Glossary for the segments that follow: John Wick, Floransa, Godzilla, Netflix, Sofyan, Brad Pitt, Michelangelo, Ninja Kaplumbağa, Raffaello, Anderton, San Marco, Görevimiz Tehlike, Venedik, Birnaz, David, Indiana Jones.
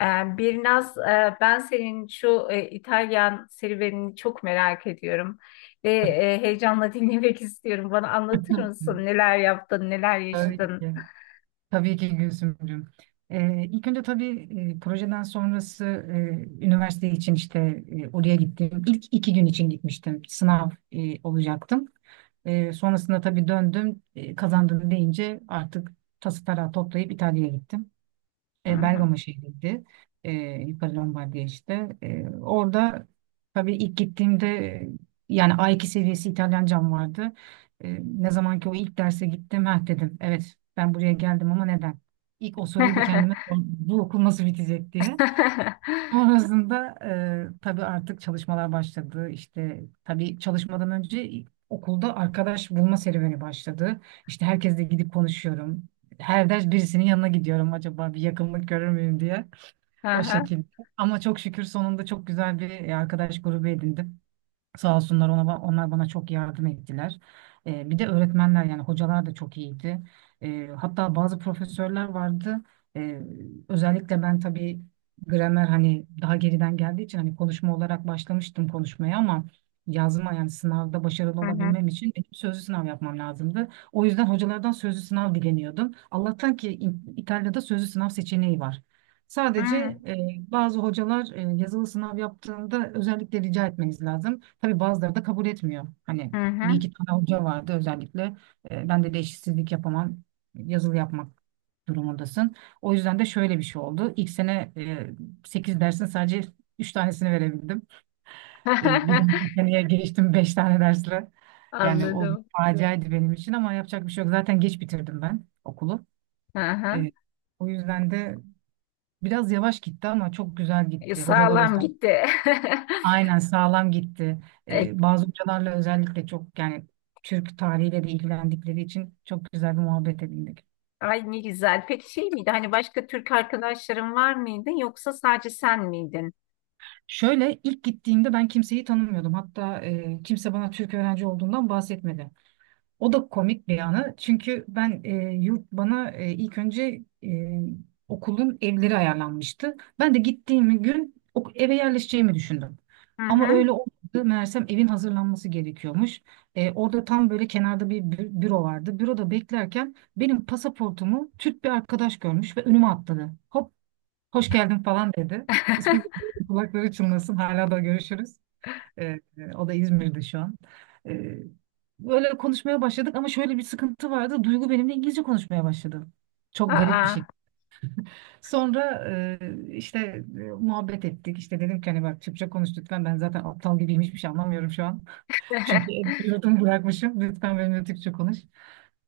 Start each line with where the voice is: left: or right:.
left: Birnaz, ben senin şu İtalyan serüvenini çok merak ediyorum ve heyecanla dinlemek istiyorum. Bana anlatır mısın? Neler yaptın, neler
right: Tabii
left: yaşadın?
right: ki. Tabii ki Gülsümcüğüm. İlk önce tabii, projeden sonrası, üniversite için işte oraya gittim. İlk iki gün için gitmiştim. Sınav, olacaktım. Sonrasında tabii döndüm. Kazandım deyince artık tası tarağı toplayıp İtalya'ya gittim.
left: Hı
right: E,
left: hı.
right: Bergama şehriydi. E, Yukarı Lombardiya işte. Orada tabii ilk gittiğimde, yani A2 seviyesi İtalyancam vardı. Ne zaman ki o ilk derse gittim, ha dedim. Evet, ben buraya geldim ama neden? İlk o soruyu bir kendime sordum. Bu okul nasıl bitecek diye. Sonrasında tabii artık çalışmalar başladı. İşte tabii çalışmadan önce okulda arkadaş bulma serüveni başladı. İşte herkesle gidip konuşuyorum. Her ders birisinin yanına gidiyorum, acaba bir yakınlık görür müyüm diye.
left: Hı
right: O
left: hı.
right: şekilde. Ama çok şükür sonunda çok güzel bir arkadaş grubu edindim. Sağ olsunlar, ona, onlar bana çok yardım ettiler. Bir de öğretmenler, yani hocalar da çok iyiydi. Hatta bazı profesörler vardı. Ee, özellikle ben tabii gramer, hani daha geriden geldiği için, hani konuşma olarak başlamıştım konuşmaya ama yazma, yani sınavda başarılı
left: Hı hı.
right: olabilmem için benim sözlü sınav yapmam lazımdı. O yüzden hocalardan sözlü sınav dileniyordum. Allah'tan ki İtalya'da sözlü sınav seçeneği var. Sadece e, bazı hocalar yazılı sınav yaptığında özellikle rica etmeniz lazım. Tabii bazıları da kabul etmiyor. Hani
left: Hı hı.
right: bir iki tane hoca vardı özellikle. Ben de eşitsizlik yapamam. Yazılı yapmak durumundasın. O yüzden de şöyle bir şey oldu. İlk sene 8 dersin sadece 3 tanesini verebildim. Bir dahaki seneye geçtim 5 tane dersle. Yani o bir
left: Anladım.
right: faciaydı benim için ama yapacak bir şey yok. Zaten geç bitirdim ben okulu.
left: Hı hı.
right: E, o yüzden de biraz yavaş gitti ama çok güzel gitti. Hocalar. Evet,
left: Sağlam
right: özel.
left: gitti.
right: Aynen, sağlam gitti.
left: E,
right: Bazı hocalarla özellikle çok, yani Türk tarihiyle de ilgilendikleri için çok güzel bir muhabbet edindik.
left: Ay ne güzel. Peki şey miydi? Hani başka Türk arkadaşların var mıydı yoksa sadece sen miydin?
right: Şöyle ilk gittiğimde ben kimseyi tanımıyordum. Hatta, kimse bana Türk öğrenci olduğundan bahsetmedi. O da komik bir yanı. Çünkü ben, yurt bana, ilk önce, okulun evleri ayarlanmıştı. Ben de gittiğim gün eve yerleşeceğimi düşündüm.
left: Hı
right: Ama
left: hı.
right: öyle olmadı. Meğersem evin hazırlanması gerekiyormuş. Orada tam böyle kenarda bir büro vardı. Büroda beklerken benim pasaportumu Türk bir arkadaş görmüş ve önüme atladı. Hop, hoş geldin falan dedi. İsmi de- Kulakları çınlasın. Hala da görüşürüz. Ee, o da İzmir'de şu an. Ee, böyle konuşmaya başladık ama şöyle bir sıkıntı vardı. Duygu benimle İngilizce konuşmaya başladı. Çok garip bir
left: Aa.
right: şey. Sonra işte muhabbet ettik. İşte dedim ki, hani bak Türkçe konuş lütfen. Ben zaten aptal gibiyim, hiçbir şey anlamıyorum şu an. Çünkü yurdum bırakmışım. Lütfen benimle Türkçe konuş.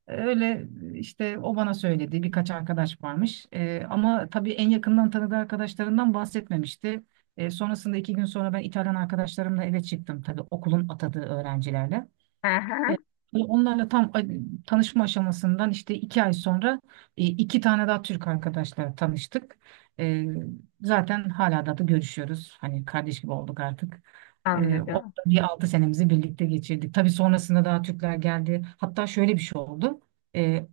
right: Öyle işte, o bana söyledi, birkaç arkadaş varmış. Ama tabii en yakından tanıdığı arkadaşlarından bahsetmemişti. Sonrasında iki gün sonra ben İtalyan arkadaşlarımla eve çıktım, tabii okulun atadığı öğrencilerle.
left: Aha,
right: E, Onlarla tam tanışma aşamasından işte iki ay sonra, iki tane daha Türk arkadaşla tanıştık. E, zaten hala da görüşüyoruz. Hani kardeş gibi olduk artık. Orada
left: anladım.
right: bir altı senemizi birlikte geçirdik. Tabii sonrasında daha Türkler geldi. Hatta şöyle bir şey oldu. E,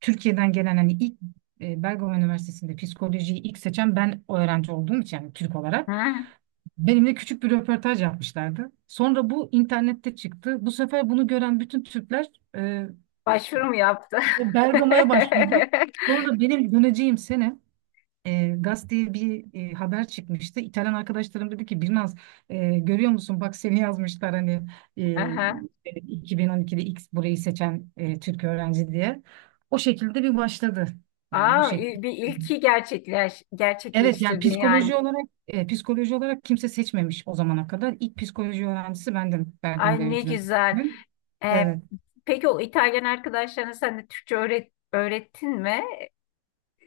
right: Türkiye'den gelen, hani ilk, Bergama Üniversitesi'nde psikolojiyi ilk seçen ben öğrenci olduğum için, yani Türk olarak.
left: Hı.
right: Benimle küçük bir röportaj yapmışlardı. Sonra bu internette çıktı. Bu sefer bunu gören bütün Türkler, e,
left: Başvuru mu yaptı?
right: Bergama'ya başvurdu. Sonra benim döneceğim sene, gazeteye bir haber çıkmıştı. İtalyan arkadaşlarım dedi ki, Birnaz, görüyor musun, bak seni yazmışlar, hani, e,
left: Aha.
right: 2012'de X burayı seçen Türk öğrenci diye. O şekilde bir başladı. Yani bu
left: Aa,
right: şekilde.
left: bir ilki
right: Evet, yani
left: gerçekleştirdin yani.
right: psikoloji olarak kimse seçmemiş o zamana kadar. İlk psikoloji öğrencisi bendim,
left: Ay
right: Bergama
left: ne
right: Devlet
left: güzel.
right: Üniversitesi'nin.
left: Ee,
right: Evet.
left: peki o İtalyan arkadaşlarına sen de Türkçe öğrettin mi?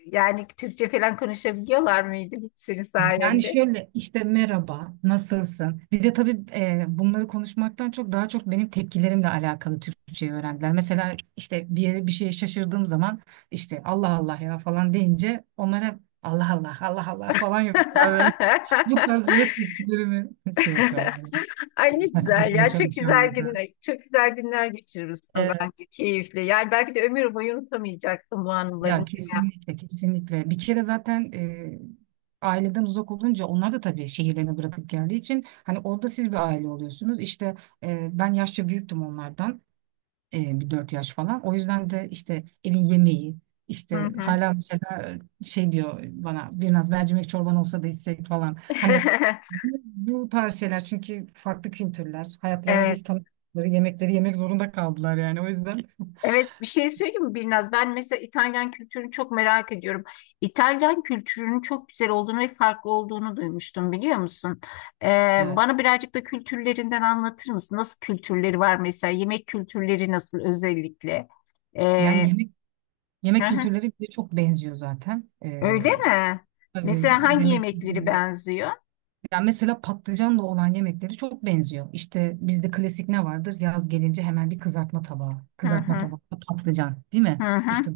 left: Yani Türkçe falan konuşabiliyorlar mıydı hiç senin
right: Yani
left: sayende?
right: şöyle işte, merhaba, nasılsın? Bir de tabii, bunları konuşmaktan çok daha çok benim tepkilerimle alakalı Türkçeyi öğrendiler. Mesela işte bir yere bir şeye şaşırdığım zaman işte Allah Allah ya falan deyince, onlara Allah Allah Allah Allah falan yapıyorlar böyle. Bu tarz böyle tepkilerimi şey yapıyorlar.
left: Ay ne
right: Takip
left: güzel
right: etmeye
left: ya. Çok güzel
right: çalışıyorlardı.
left: günler. Çok güzel günler geçirmişsin
right: Evet.
left: bence. Keyifli. Yani belki de ömür boyu unutamayacaksın bu anılarını,
right: Ya
left: değil mi ya?
right: kesinlikle, kesinlikle. Bir kere zaten, aileden uzak olunca, onlar da tabii şehirlerini bırakıp geldiği için hani orada siz bir aile oluyorsunuz. İşte, ben yaşça büyüktüm onlardan, bir dört yaş falan. O yüzden de işte evin yemeği,
left: Hı
right: işte
left: hı.
right: hala mesela şey diyor bana, biraz mercimek çorban olsa da içsek falan. Hani bu tarz şeyler, çünkü farklı kültürler, hayatlarında
left: Evet.
right: hiç tanıdıkları yemekleri yemek zorunda kaldılar, yani o yüzden.
left: Evet bir şey söyleyeyim mi Birnaz? Ben mesela İtalyan kültürünü çok merak ediyorum. İtalyan kültürünün çok güzel olduğunu ve farklı olduğunu duymuştum, biliyor musun? Ee,
right: Evet.
left: bana birazcık da kültürlerinden anlatır mısın? Nasıl kültürleri var mesela? Yemek kültürleri nasıl özellikle?
right: Yani
left: Ee,
right: yemek
left: hı
right: yemek
left: hı.
right: kültürleri bize çok benziyor zaten. Ee,
left: Öyle mi?
right: tabii
left: Mesela hangi
right: yemek kültürü.
left: yemekleri benziyor?
right: Yani mesela patlıcanla olan yemekleri çok benziyor. İşte bizde klasik ne vardır? Yaz gelince hemen bir kızartma tabağı.
left: Hı
right: Kızartma
left: hı,
right: tabakta patlıcan, değil
left: hı
right: mi? İşte
left: hı.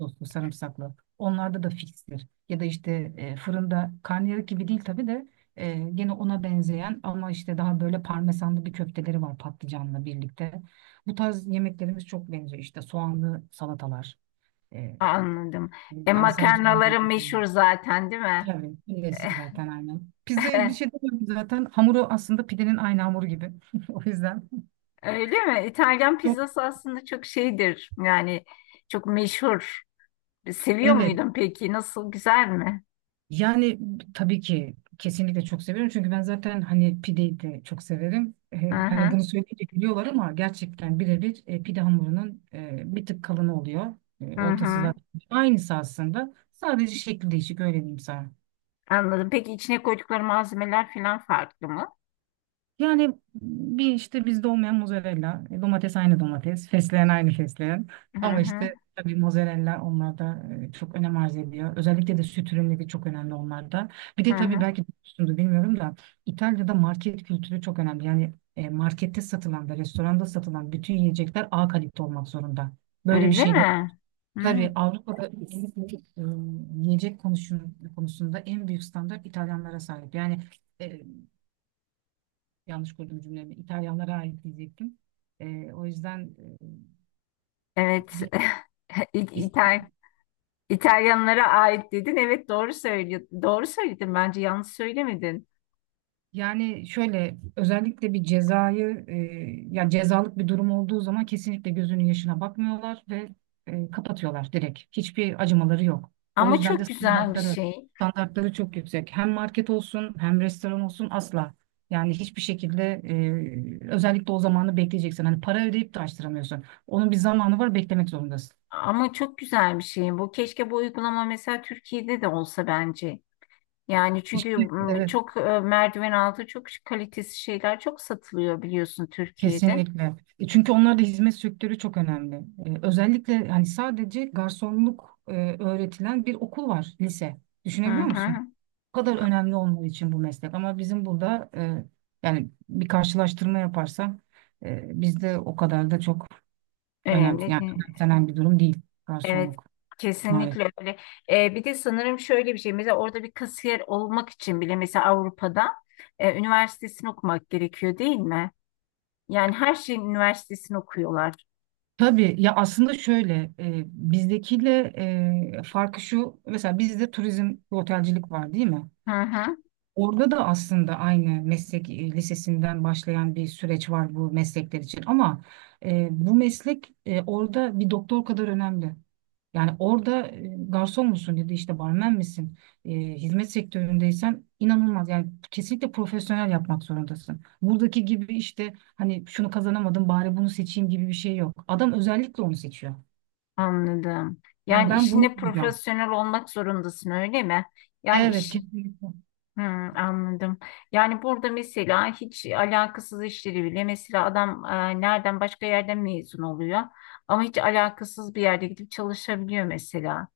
right: soslu, sarımsaklı. Onlarda da fikstir. Ya da işte fırında karnıyarık gibi değil tabii de, gene ona benzeyen ama işte daha böyle parmesanlı bir köfteleri var patlıcanla birlikte. Bu tarz yemeklerimiz çok benziyor. İşte soğanlı salatalar. e,
left: Anladım. E,
right: Yani sarımsaklı
left: makarnaları
right: gerekiyor.
left: meşhur zaten değil mi?
right: Tabii. Klasik zaten aynen. Pizzayı bir şey demiyorum zaten. Hamuru aslında pidenin aynı hamuru gibi. O yüzden.
left: Öyle mi? İtalyan
right: Çok,
left: pizzası aslında çok şeydir. Yani çok meşhur. Seviyor
right: evet.
left: muydun peki? Nasıl? Güzel mi?
right: Yani tabii ki kesinlikle çok severim. Çünkü ben zaten hani pideyi de çok severim. E,
left: Hı
right: hani
left: hı.
right: bunu söyleyince biliyorlar ama gerçekten birebir pide hamurunun bir tık kalını oluyor. E,
left: Hı
right: ortası
left: hı.
right: zaten aynısı aslında. Sadece şekli değişik, öyle diyeyim sana.
left: Anladım. Peki içine koydukları malzemeler falan farklı mı?
right: Yani bir işte bizde olmayan mozzarella, domates aynı domates, fesleğen aynı fesleğen.
left: Hı
right: Ama
left: hı.
right: işte tabii mozzarella onlarda çok önem arz ediyor. Özellikle de süt ürünleri çok önemli onlarda. Bir
left: Hı
right: de tabii
left: hı.
right: belki duymuşsundur bilmiyorum da, İtalya'da market kültürü çok önemli. Yani, markette satılan ve restoranda satılan bütün yiyecekler A kalite olmak zorunda. Böyle bir
left: Öyle
right: şeyler
left: mi? Hı.
right: tabii Avrupa'da özellikle, yiyecek konusunda en büyük standart İtalyanlara sahip. Yani, e, yanlış kurdum cümlemi. İtalyanlara ait diyecektim. O yüzden,
left: Evet.
right: bir,
left: İ-
right: biz-
left: İtal İtalyanlara ait dedin. Evet doğru söylüyorsun. Doğru söyledin bence. Yanlış söylemedin.
right: yani şöyle özellikle bir cezayı, ya cezalık bir durum olduğu zaman kesinlikle gözünün yaşına bakmıyorlar ve, kapatıyorlar direkt. Hiçbir acımaları yok. O
left: Ama
right: yüzden de
left: çok güzel bir
right: standartları
left: şey.
right: standartları çok yüksek. Hem market olsun hem restoran olsun, asla. Yani hiçbir şekilde, özellikle o zamanı bekleyeceksin. Hani para ödeyip de açtıramıyorsun. Onun bir zamanı var, beklemek zorundasın.
left: Ama çok güzel bir şey. Bu keşke bu uygulama mesela Türkiye'de de olsa bence. Yani
right: İşte,
left: çünkü
right: evet.
left: çok merdiven altı çok kalitesiz şeyler çok satılıyor, biliyorsun Türkiye'de.
right: Kesinlikle. Çünkü onlarda hizmet sektörü çok önemli. Özellikle hani sadece garsonluk öğretilen bir okul var, lise.
left: Hı
right: Düşünebiliyor musun?
left: hı.
right: Bu kadar önemli olmadığı için bu meslek. Ama bizim burada, yani bir karşılaştırma yaparsam, bizde o kadar da çok önemli,
left: Önemli
right: yani
left: değil.
right: önemsenen bir durum değil
left: Evet.
right: garsonluk, maalesef.
left: Kesinlikle öyle. Bir de sanırım şöyle bir şey. Mesela orada bir kasiyer olmak için bile mesela Avrupa'da üniversitesini okumak gerekiyor değil mi? Yani her şeyin üniversitesini okuyorlar.
right: Tabii ya, aslında şöyle, bizdekiyle, farkı şu, mesela bizde turizm ve otelcilik var değil mi?
left: Hı hı.
right: Orada da aslında aynı meslek, lisesinden başlayan bir süreç var bu meslekler için ama, bu meslek, orada bir doktor kadar önemli. Yani orada, garson musun ya da işte barmen misin, e, hizmet sektöründeysen inanılmaz. Yani kesinlikle profesyonel yapmak zorundasın. Buradaki gibi işte, hani şunu kazanamadım, bari bunu seçeyim gibi bir şey yok. Adam özellikle onu seçiyor.
left: Anladım.
right: Yani
left: Yani
right: ben bunu
left: işinde
right: yapacağım.
left: profesyonel olmak zorundasın öyle mi? Yani
right: Evet,
left: iş
right: kesinlikle.
left: Hmm, anladım. Yani burada mesela hiç alakasız işleri bile mesela adam nereden başka yerden mezun oluyor ama hiç alakasız bir yerde gidip çalışabiliyor mesela.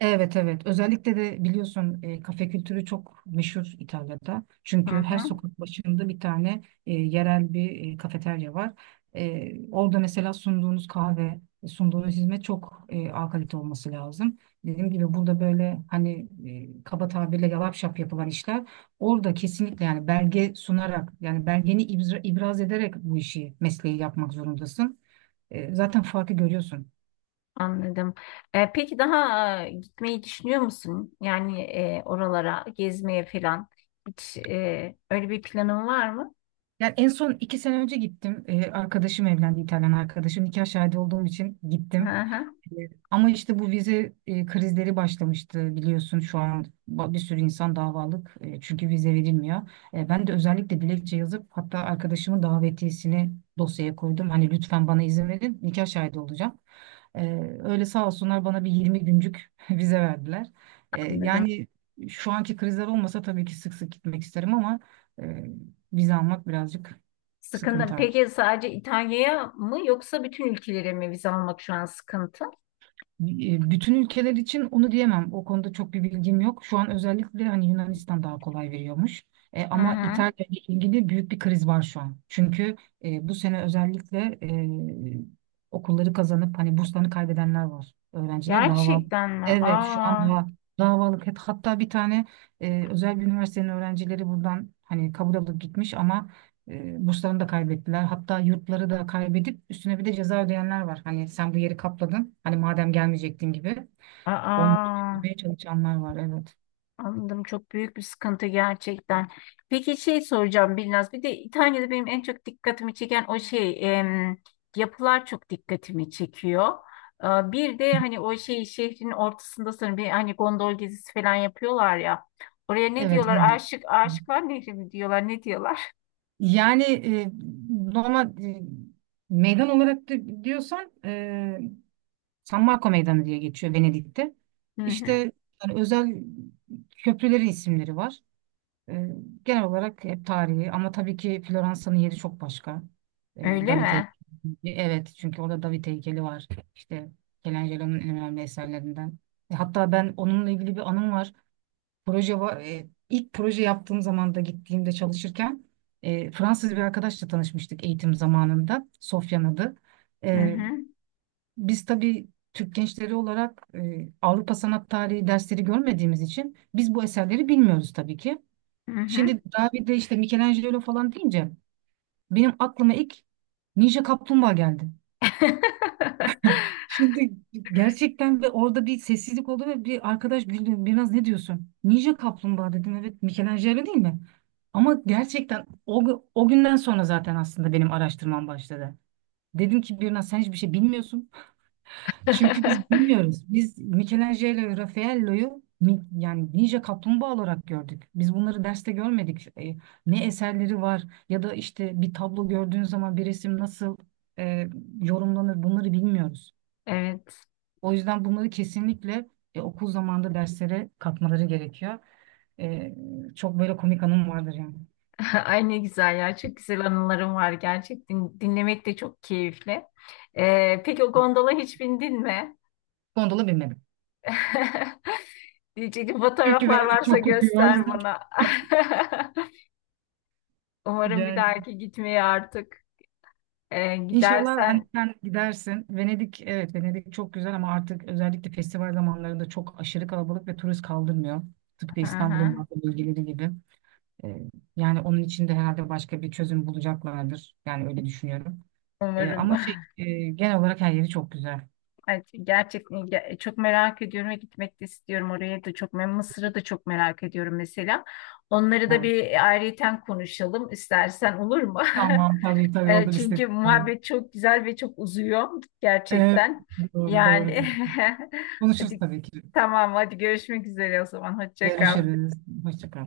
right: Evet evet, özellikle de biliyorsun kafe kültürü çok meşhur İtalya'da.
left: Hı
right: Çünkü her
left: hı,
right: sokak başında bir tane yerel bir kafeterya var. Orada mesela sunduğunuz kahve, sunduğunuz hizmet çok A kalite olması lazım. Dediğim gibi burada böyle hani kaba tabirle yalap şap yapılan işler orada kesinlikle, yani belge sunarak, yani belgeni ibraz ederek bu işi, mesleği yapmak zorundasın. Zaten farkı görüyorsun.
left: anladım. Peki daha gitmeyi düşünüyor musun? Yani oralara gezmeye falan hiç öyle bir planın var mı?
right: Yani en son iki sene önce gittim. Arkadaşım evlendi, İtalyan arkadaşım. Nikah şahidi olduğum için
left: Hı
right: gittim.
left: hı,
right: Ee, Ama işte bu vize krizleri başlamıştı biliyorsun, şu an bir sürü insan davalık. Çünkü vize verilmiyor. Ben de özellikle dilekçe yazıp hatta arkadaşımın davetiyesini dosyaya koydum. Hani lütfen bana izin verin, nikah şahidi olacağım. E, öyle sağ olsunlar, bana bir 20 güncük vize verdiler. E,
left: anladım.
right: yani şu anki krizler olmasa tabii ki sık sık gitmek isterim ama... e, vize almak birazcık
left: Sıkıntı.
right: sıkıntı artık.
left: Peki sadece İtalya'ya mı yoksa bütün ülkelere mi vize almak şu an sıkıntı?
right: Bütün ülkeler için onu diyemem. O konuda çok bir bilgim yok. Şu an özellikle hani Yunanistan daha kolay veriyormuş. E,
left: Hı
right: ama
left: hı.
right: İtalya ile ilgili büyük bir kriz var şu an. Çünkü bu sene özellikle e, okulları kazanıp hani burslarını kaybedenler var. Öğrenciler dava.
left: Gerçekten mi?
right: Evet, şu an
left: Aa,
right: daha davalık. Hatta bir tane özel bir üniversitenin öğrencileri buradan hani kabul alıp gitmiş ama burslarını da kaybettiler. Hatta yurtları da kaybedip üstüne bir de ceza ödeyenler var. Hani sen bu yeri kapladın, hani madem gelmeyecektin gibi. Onları
left: aa,
right: çözmeye çalışanlar var. Evet.
left: anladım. Çok büyük bir sıkıntı gerçekten. Peki şey soracağım Bilnaz. Bir de İtalya'da benim en çok dikkatimi çeken o şey yapılar çok dikkatimi çekiyor. Aa, bir de hani o şey şehrin ortasında sanırım bir hani gondol gezisi falan yapıyorlar ya. Oraya ne
right: Evet.
left: diyorlar?
right: Ben.
left: Aşık Aşıklar Nehri mi diyorlar? Ne diyorlar?
right: Yani normal meydan olarak diyorsan, San Marco Meydanı diye geçiyor Venedik'te.
left: Hı hı.
right: İşte yani özel köprülerin isimleri var. E, genel olarak hep tarihi ama tabii ki Floransa'nın yeri çok başka. E,
left: Öyle
right: David
left: mi?
right: heykeli. Evet, çünkü orada David heykeli var. İşte Michelangelo'nun en önemli eserlerinden. Hatta ben onunla ilgili bir anım var. Proje var. E, ilk proje yaptığım zaman da gittiğimde çalışırken, Fransız bir arkadaşla tanışmıştık eğitim zamanında. Sofyan adı.
left: Hı
right: E,
left: hı.
right: biz tabii Türk gençleri olarak, Avrupa sanat tarihi dersleri görmediğimiz için biz bu eserleri bilmiyoruz tabii ki.
left: Hı hı.
right: Şimdi David'de işte Michelangelo falan deyince benim aklıma ilk Ninja Kaplumbağa geldi. Şimdi gerçekten, ve orada bir sessizlik oldu ve bir arkadaş güldü. Biraz ne diyorsun? Ninja Kaplumbağa dedim. Evet, Michelangelo değil mi? Ama gerçekten o, o günden sonra zaten aslında benim araştırmam başladı. Dedim ki, Birna sen hiçbir şey bilmiyorsun. Çünkü biz bilmiyoruz. Biz Michelangelo ve Raffaello'yu yani Ninja Kaplumbağa olarak gördük. Biz bunları derste görmedik. Ne eserleri var ya da işte bir tablo gördüğün zaman, bir resim nasıl e, yorumlanır, bunları bilmiyoruz.
left: Evet.
right: O yüzden bunları kesinlikle okul zamanında derslere katmaları gerekiyor. E, çok böyle komik anım vardır yani.
left: Ay ne güzel ya. Çok güzel anılarım var gerçekten. Dinlemek de çok keyifli. Peki o gondola hiç bindin mi?
right: Gondola binmedim.
left: Diyecektim,
right: Çünkü
left: fotoğraflar
right: Venedik
left: varsa
right: çok kokuyor, o
left: göster
right: yüzden.
left: bana. Umarım bir
right: Yani,
left: dahaki gitmeye artık
right: İnşallah hani
left: gidersen.
right: sen gidersin. Venedik, evet, Venedik çok güzel ama artık özellikle festival zamanlarında çok aşırı kalabalık ve turist kaldırmıyor. Tıpkı
left: Hı
right: İstanbul'un
left: hı.
right: bazı bölgeleri gibi. Ee, yani onun için de herhalde başka bir çözüm bulacaklardır. Yani öyle düşünüyorum. Ee,
left: Umarım.
right: ama şey, genel olarak her yeri çok güzel.
left: Ay, çok merak ediyorum ve gitmek de istiyorum oraya da çok. Ben Mısır'ı da çok merak ediyorum mesela. Onları da
right: Evet.
left: bir ayrıyeten konuşalım istersen, olur mu?
right: Tamam, tabii tabii
left: E,
right: olur,
left: çünkü
right: istedim. Tamam.
left: muhabbet çok güzel ve çok uzuyor
right: Evet,
left: gerçekten.
right: doğru doğru
left: Yani
right: diyorsun. Konuşuruz
left: hadi
right: tabii ki.
left: tamam, hadi görüşmek üzere o zaman. Hoşça kal.
right: Görüşürüz. Hoşça kal.